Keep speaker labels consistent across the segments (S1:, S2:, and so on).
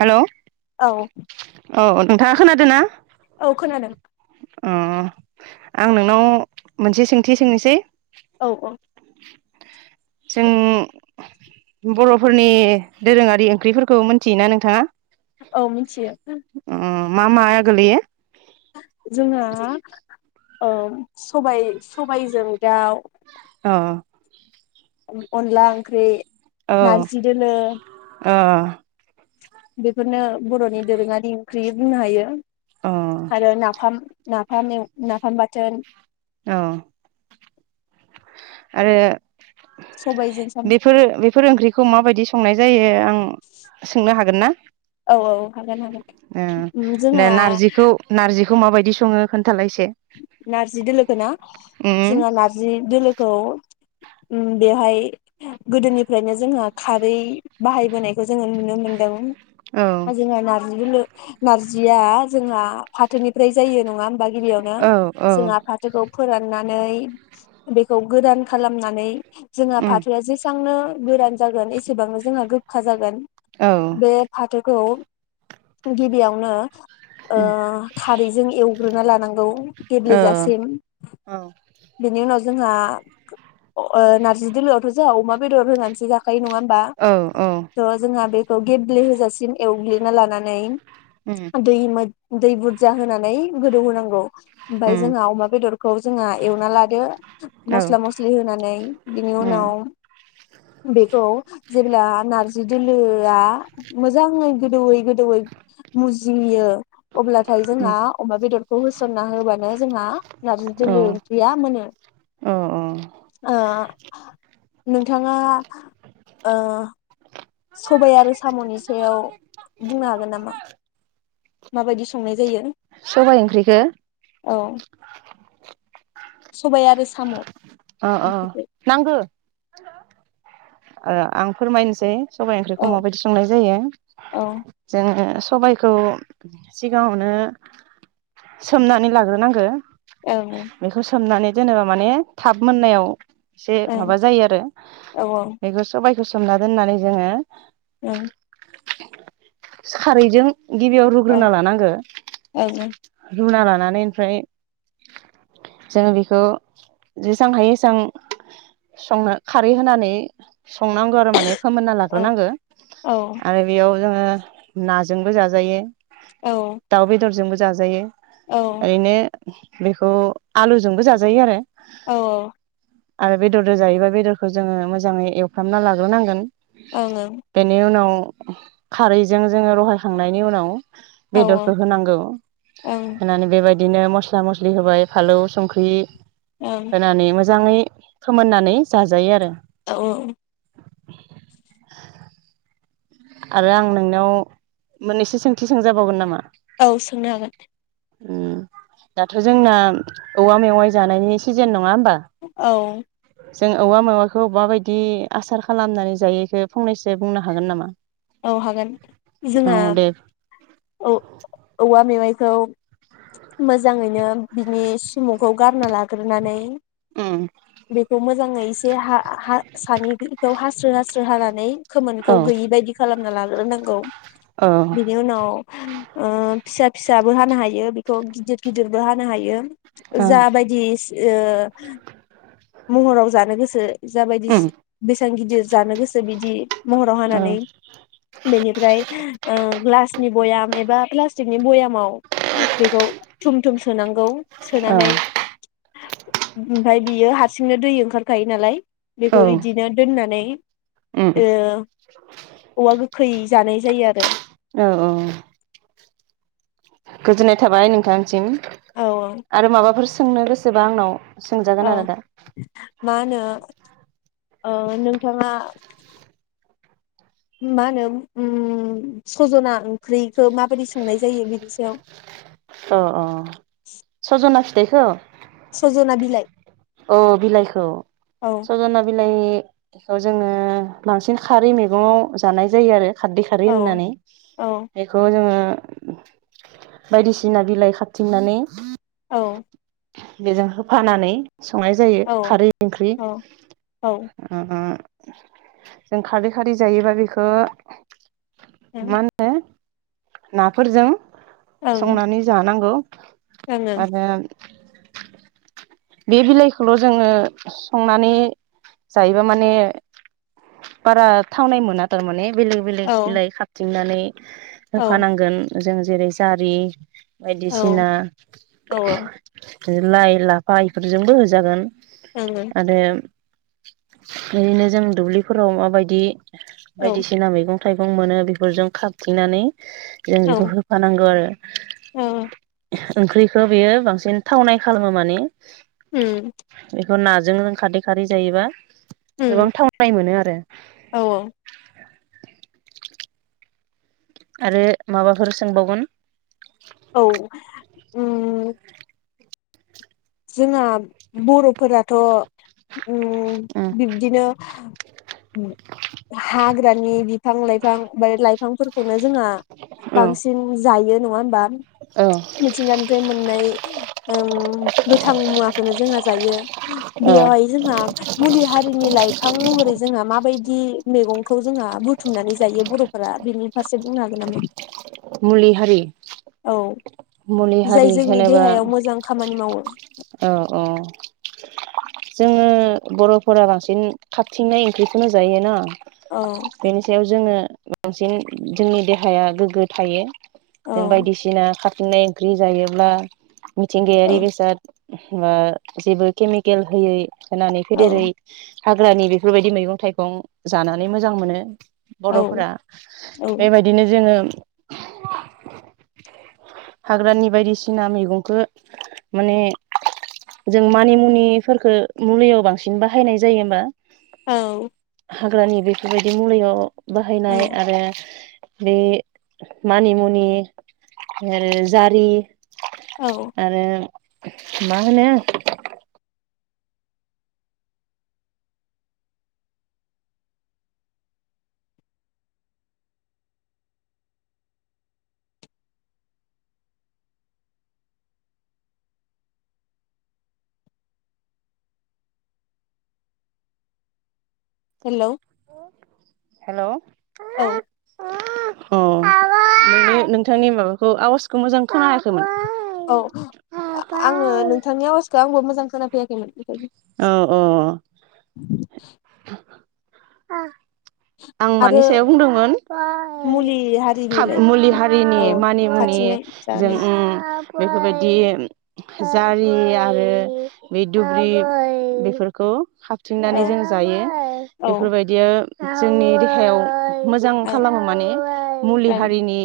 S1: Hello
S2: औ
S1: औ नोंथाङा खोनादों ना?
S2: औ खोनादों।
S1: ओङो आंनोंनाव मोनसे सोंथि सोंनोसै
S2: औ औ
S1: जों
S2: औ
S1: बर'फोरनि दोरोङारि ओंख्रिफोरखौ मोनथियोना नोंथाङा
S2: औ मिथियो
S1: ओ मा मा गोलैयो
S2: जोंहा सबाय सबायजों दाउ
S1: अ
S2: अनला ओंख्रि नारजि दोलो
S1: औ
S2: बेफोरनो बर'नि दोरोङारि ओंख्रि बुंनो हायो
S1: अ
S2: आरो नाफाम न नाफाम नाफाम बाथोन
S1: औ आरो
S2: सबायजों साम'
S1: बेफोर बेफोर ओंख्रिखौ माबायदि संनाय जायो आं सोंनो हागोन ना
S2: औ औ हागोन हागोन उम
S1: दा
S2: जोंहा
S1: नारजिखौ नारजिखौ माबायदि बिदि सङो खोन्थालाय एसे
S2: नारजि दोलोखौ ना जो
S1: उम
S2: नारजि दोलोखौ बेवहाय गोदोनिफ्रायनो जोहा खारै बाहायबोनायखौ जोङो नुनो मोनदों
S1: औ
S2: नारजि दोलो नारजिया जोंहा फाथोनिफ्राय जायो नङा होनबा गिबि
S1: औ औ
S2: जों फाथोखौ फोराननानै बेखौ गोदान खालामनानै जोंहा
S1: उम
S2: फाथोआ जेसांनो गोरान जागोन एसेबां जोंहा गोखा जागोन
S1: औ
S2: बे फाथोखौ गिबियावनो
S1: उम
S2: खारैजों एवग्रोना लानांगौ गेब्ले
S1: औ
S2: जासिम
S1: औ
S2: बेनि उनाव जों नारजि दोलोथ' जों अमा बेदर होनानैसो जाखायो नङा होमबा
S1: औ औ
S2: थ' जोंहा बे बे खौ गेब्लेहोजासिम एवग्लिना लानानै
S1: उम
S2: दै दै बुरजा होनानै गोदौ होनांगौ। ओमफाय
S1: उम
S2: जोंहा अमा बेदरखौ जोंहा एवना लादो
S1: औ
S2: मस्ला मस्लि होनानै बिनि
S1: उम
S2: उनाव बेखौ जेब्ला नार्जि दोलोआ मोजाङै गोदौवै गोदौवै मुजियो अब्लाथाय
S1: उम
S2: जोंहा अमा बेदरखौ होसन ना होबानो जोंहा नार्जि
S1: औ
S2: दोलो ओंख्रिया मोनो।
S1: औ औ।
S2: ओ नोंथाङा ओ सबाय आरो साम'नि सायाव बुंनो हागोन नामा? माबायदि संनाय जायो?
S1: सबाय ओंख्रिखो
S2: औ सबाय आरो साम'
S1: अ अ
S2: ओंख्रिखौ
S1: नांगो। [inaudible] ओ आं फोरमायनोसै। सबाय ओंख्रिखौ
S2: औ
S1: माबायदि संनाय जायो।
S2: औ
S1: जोङो सबायखौ सिगाङावनो सोमनानै लाग्रोनांगो।
S2: सोंनो
S1: बेखौ सोमनानै जेनेबा माने थाब मोननायाव एसे माबा जायो
S2: हागोन
S1: आरो सबायखौ सोमना दोननानै जोङो
S2: औ।
S1: खारैजों गिबियाव रुग्रोना लानांगो।
S2: औ
S1: रुना लानानै ओमफ्राय जोङो बेखौ जेसां हायो एसां संनो खारै होनानै संनांगौ आरो माने फोमोनना लाग्रोनांगो। आरो बेयाव जोङो नाजोंबो जाजायो। दाव बेदर जोंबो जाजायो। ओरैनो बेखौ आलुजोंबो जाजायो आरो। आरो बेदरजों जायोबा बेदरखौ जोङो मोजाङै एव फ्रामना लाग्रोनांगोन। बेनि उनाव खारैजों जोङो रहायखांनायनि उनाव बेदरखौ होनांगौ। होनानै बेबाय बिदिनो मस्ला मस्लि होबाय फालौ संख्रि होनानै मोज मोजाङै फोमोननानै जाजायो आरो।
S2: औ औ
S1: [inaudible] आरो आं नोंनाव मोननैसो सोंथि सोंजाबावगोन नामा?
S2: औ सोंनो हागोन।
S1: ओम दाथ' जोंना औवा मेवाइ जानायनि सिजेन नङा होमबा
S2: औ
S1: जों औवा मेवाइखौ माबायदि आसार खालामनानै जायो बेखौ फंनैसो बुंनो हागोन नामा?
S2: औ हागोन जोंहा
S1: औ दे
S2: औ औवा मेवाइ खौ मोजाङैनो बिनि सुमुखौ गारना ला ग्रोनानै
S1: औ
S2: बेखौ मोजाङै एसे हा हासानिखौ हास्रो हास्रो हानानै खोमोनखौ
S1: औ
S2: गैयि बायदि खालामना लाग्रोनांगौ
S1: औ
S2: बिनि उनाव ओ फिसा फिसाबो हानो हायो, बेखौ गिदिर गिदिरबो हानो हायो।
S1: औ
S2: जा बायदि ओ महराव जानो गोसो जाबायदि
S1: औ
S2: बेसेबां गिदिर जानो गोसो बिदि महराव हानानै बेनिफ्राय ओ ग्लासनि बयाम एबा प्लास्टिकनि बयामाव बेखौ थुम थुम सोनांगौ। सोनानै ओमफ्राय बियो हा रसिंनो दै ओंखारखायो नालाय बेखौ
S1: औ
S2: बिदिनो दोननानै ओ
S1: औ
S2: औवा गो खै जानाय जायो आरो।
S1: औ औ गोजोननाय थाबाय नोंथांसिम।
S2: औ
S1: आरो माबाफोर सोंनो गोसोबा आंनाव सोंजागोन
S2: औ
S1: आरो दा
S2: मा होनो ओ नोंथाङा मा होनो ओम सजना ओंख्रिखो माबायदि संनाय जायो बिनि सायाव
S1: अ अ सजना फि थाइखौ
S2: सज'ना बिलाइ
S1: औ बिलाइखौ
S2: औ
S1: सजना बि लाइखौ जोङो बांसिन खारै मैगङाव जानाय जायो आरो खारदै खारै
S2: औ
S1: होननानै
S2: औ
S1: बेखौ जोङो बायदिसिना बिलाइ खादथिंनानै
S2: औ
S1: बेजों होफानानै संनाय जायो
S2: औ
S1: खारै ओंख्रि
S2: औ औ
S1: ओ ओ जों खारदै खारै जायोबा बेखो मा होननो नाफोरजों संनानै जानांगौ आरो बे बिलाइखौल' जोङो संनानै जायोबा माने बारा थावनाय मोना तारमाने बेलेग बेलेग
S2: ओं
S1: बिलाइ खादथिंनानै
S2: ओं ओं
S1: होफानांगोन जों जेरै जारि
S2: ओं
S1: बायदिसिना
S2: औ
S1: लाइ लाफ फा इफोरजोंबो होजागोन
S2: औ
S1: आरो ओरैनो जों दुब्लिफोराव माबायदि बायदिसिना मैगं थाइगं मोनो बेफोरजों खाबथिंनानै जों
S2: औ
S1: बेखौ
S2: ओं
S1: होफानांगौ आरो
S2: ओं औ
S1: ओंख्रिखो बेयो बां सिन थावनाय खालामो माने
S2: उम
S1: ओ नाजों खारदै खारै जायोबा गोबां
S2: उम
S1: थावनाय मोनो आरो
S2: औ
S1: आरो माबाफोर सोंबावगोन
S2: औ जोंहा बर'फोराथ' ओम
S1: उम
S2: बिब्दिनो हाग्रानि बिफां लाइफां बे लाइफांफोरखौनो जोंहा
S1: औ
S2: बांसिन जायो नङा होमबा
S1: औ
S2: मिथिंगानिफ्राय मोननाय गोथां मुवाखौनो जोंहा जायो।
S1: औ
S2: बेयावहाय जोंहा मुलि हारिनि लाइफां महरै जोंहा म माबायदि मैगंखौ जोंहा बुथुमनानै जायो बर'फोरा बेनि फारसे बुंनो हागोन नामा?
S1: मुलि हारि
S2: औ
S1: मुलि
S2: जाय
S1: हारि
S2: जोंनि
S1: होनोबा
S2: देहायाव मोजां खामानि मावो
S1: औ औ जोंङो बर'फोरा बांसिन खाथिंनाय ओंख्रिखौनो जायोना।
S2: औ
S1: बेनि सायाव जोंङो बांसिन जोंनि देहाया गोग्गो थायो
S2: औ
S1: जों बायदिसिना खा थिंनाय ओंख्रि जायोब्ला
S2: औ
S1: मिथिंगायारि बेसाद बा जेबो केमिकेल होयै होनानै
S2: औ
S1: फैदेरै हाग्रानि बेफोरबायदि मैगं थाइगं जानानै मोजां मोनो।
S2: औ
S1: बर'फोरा
S2: औ
S1: बेबायदिनो जोंङो हाग्रानि बायदिसिना मैगंखौ माने जों मानिमुनिफोरखो मुलियाव बांसिन बाहायनाय जायो होमबा
S2: औ
S1: हाग्रानि बेफोरबायदि मुलियाव
S2: औ
S1: बाहायनाय आरो बे मानिमुनि आरो जारि
S2: औ
S1: आरो मा होनो
S2: हेलौ
S1: हेलौ
S2: औ
S1: अ नोंनि नोंथांनि माबाखौ आवाजखौ मोजां खोनायाखैमोन
S2: औ आंङो नोंथांनि आवाजखौ आंबो मोजां खोना फैयाखै [inaudible]
S1: औ औ आं मानि
S2: आरो
S1: सायाव बुंदोंमोन
S2: मुलि हारिनिलाय
S1: मुलि हारिनि
S2: औ
S1: मानि मुनि
S2: खाथिनाय
S1: जों
S2: जानाय
S1: बेफोरबायदि जारि आरो बे दुब्लि बेफोरखौ हाबथिंनानै
S2: औ
S1: जों जायो
S2: औ ओं
S1: बेफोरबायदिया जोंनि देहायाव मोजां खालामो माने मुलि
S2: ओं
S1: हारिनि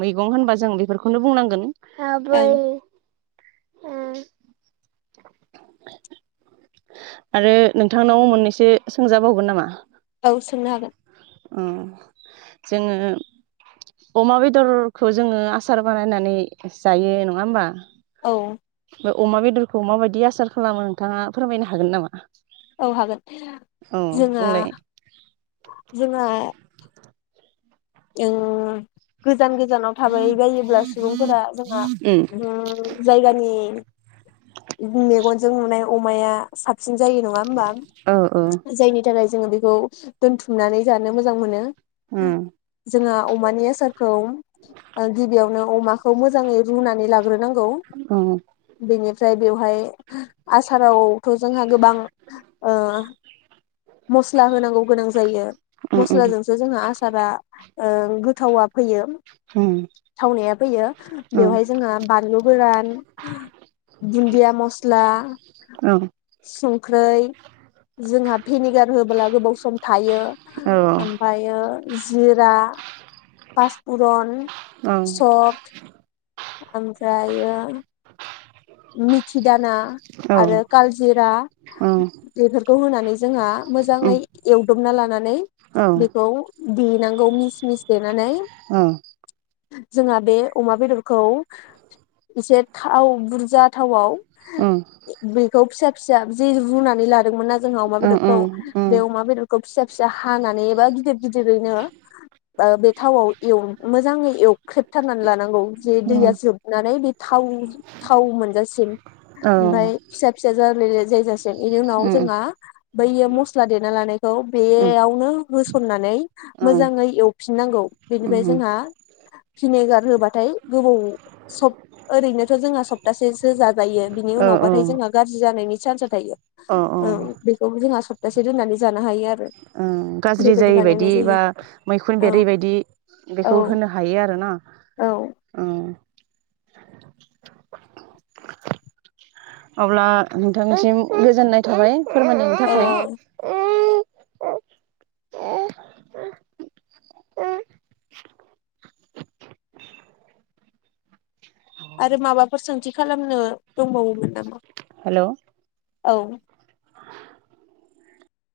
S1: मैगं होनबा जों बेफोरखौनो बुंनांगोन
S2: ओं
S1: [unintelligible] [unintelligible] आरो नोंथांनाव मोननैसो सोंजाबावगोन नामा।
S2: औ सोंनो हागोन।
S1: जोंङो अमा बेदरखौ जोंङो आसार बानायनानै जायो नंङा होमबा।
S2: औ।
S1: अमा बेदरखौ माबायदि आसार खालामो नोंथाङा। फोरमायनो हागोन नामा।
S2: औ हागोन
S1: औ
S2: जोंहा।
S1: बुंलाय
S2: जोंङो। [inaudible] ओ। गोजान गोजानाव थाबाय जायोब्ला सुबुंफोरा जोंहा
S1: उम
S2: जायगानि मेगनजों नुनाय। अमाया। साबसिन जायो नंङा होमबा
S1: औ औ
S2: जायनि थाखाय। जोंङो बेखौ दोनथुमनानै जानो मोजां मोनो।
S1: उम।
S2: जोंहा अमानि आसारखौ गिबियावनो अमाखौ मोजांङै रुनानै लाग्रोनांगौ
S1: उम
S2: बेनि। ओमफ्राय बेवहाय आसाराव। जोंहा गोबां मस्ला होनांगौ गोनां जायो
S1: उम
S2: मस्लाजोंसो जोंहा आसारा। ओ गोथावा फैयो।
S1: उम
S2: थावनाया फैयो
S1: औ
S2: बेवहाय जोंहा बानलु गोरान दुन्दिया मस्ला
S1: औ
S2: संख्रि जोंहा भिनिगार होब्ला गोबाव सम थायो
S1: औ
S2: ओमफ्रायो। दा। पासफुरन
S1: औ उम
S2: सट। आमफ्रायो जायो। मिथि दाना
S1: औ
S2: आरो काल जिरा
S1: उम
S2: बेफोरखौ होनानै जोंहा मोजांङै
S1: उम
S2: एवदबना लानानै बेखौ। देनांगौ मिस मिस देनानै।
S1: औ।
S2: जोंहा बे अमा बेदरखौ एसे थाव बुरजा। बुरजा थावाव। बेखौ फिसा। फिसा जेरै रुनानै लादोंमोन ना। जोंहा अमा बेदरखौ
S1: उम
S2: बे
S1: उम
S2: अमा बेदरखौ फिसा फिसा हानानै एबा गिदिर गिदिरैनो बे थावआव एवना मोजांङै एवनानै। एवख्रेबथानानै लानांगौ। जे दैया
S1: औ
S2: जोबनानै बे। थाव। थाव मोनजासिम। ओमफ्राय फिसा फिसा जाबाथाय। जायगा बेनि उनाव जोंहा बैयो मस्ला देना लानायखौ बेयावनो होसननानै मोजाङै एवफिननांगौ बेनिफ्राय जोंहा भिनेगार होबाथाय गोबाव सब ओरैनोथ जोंहा सब तासेसो जा- जायो बिनि
S1: औ
S2: उनावबाथाय जोंहा गाज्रि जानायनि चान्सा थायो औ बेखौबो जोंहा सप्तासे दोननानै जानो हायो आरो
S1: ओं गाज्रि
S2: बेबायदि
S1: जायै बायदि
S2: बानायनाय
S1: बा
S2: जायो
S1: मैखुन
S2: औ
S1: बेरै बायदि
S2: औ
S1: बेखौ होनो हायो आरोना
S2: औ
S1: [unintelligible] अब्ला नोंथांनिसिम गोजोननाय थाबाय
S2: औ औ
S1: [unintelligible] [unintelligible]
S2: आरो माबाफोर सोंथि खालामनो दंबावोमोन नामा
S1: हेलौ
S2: औ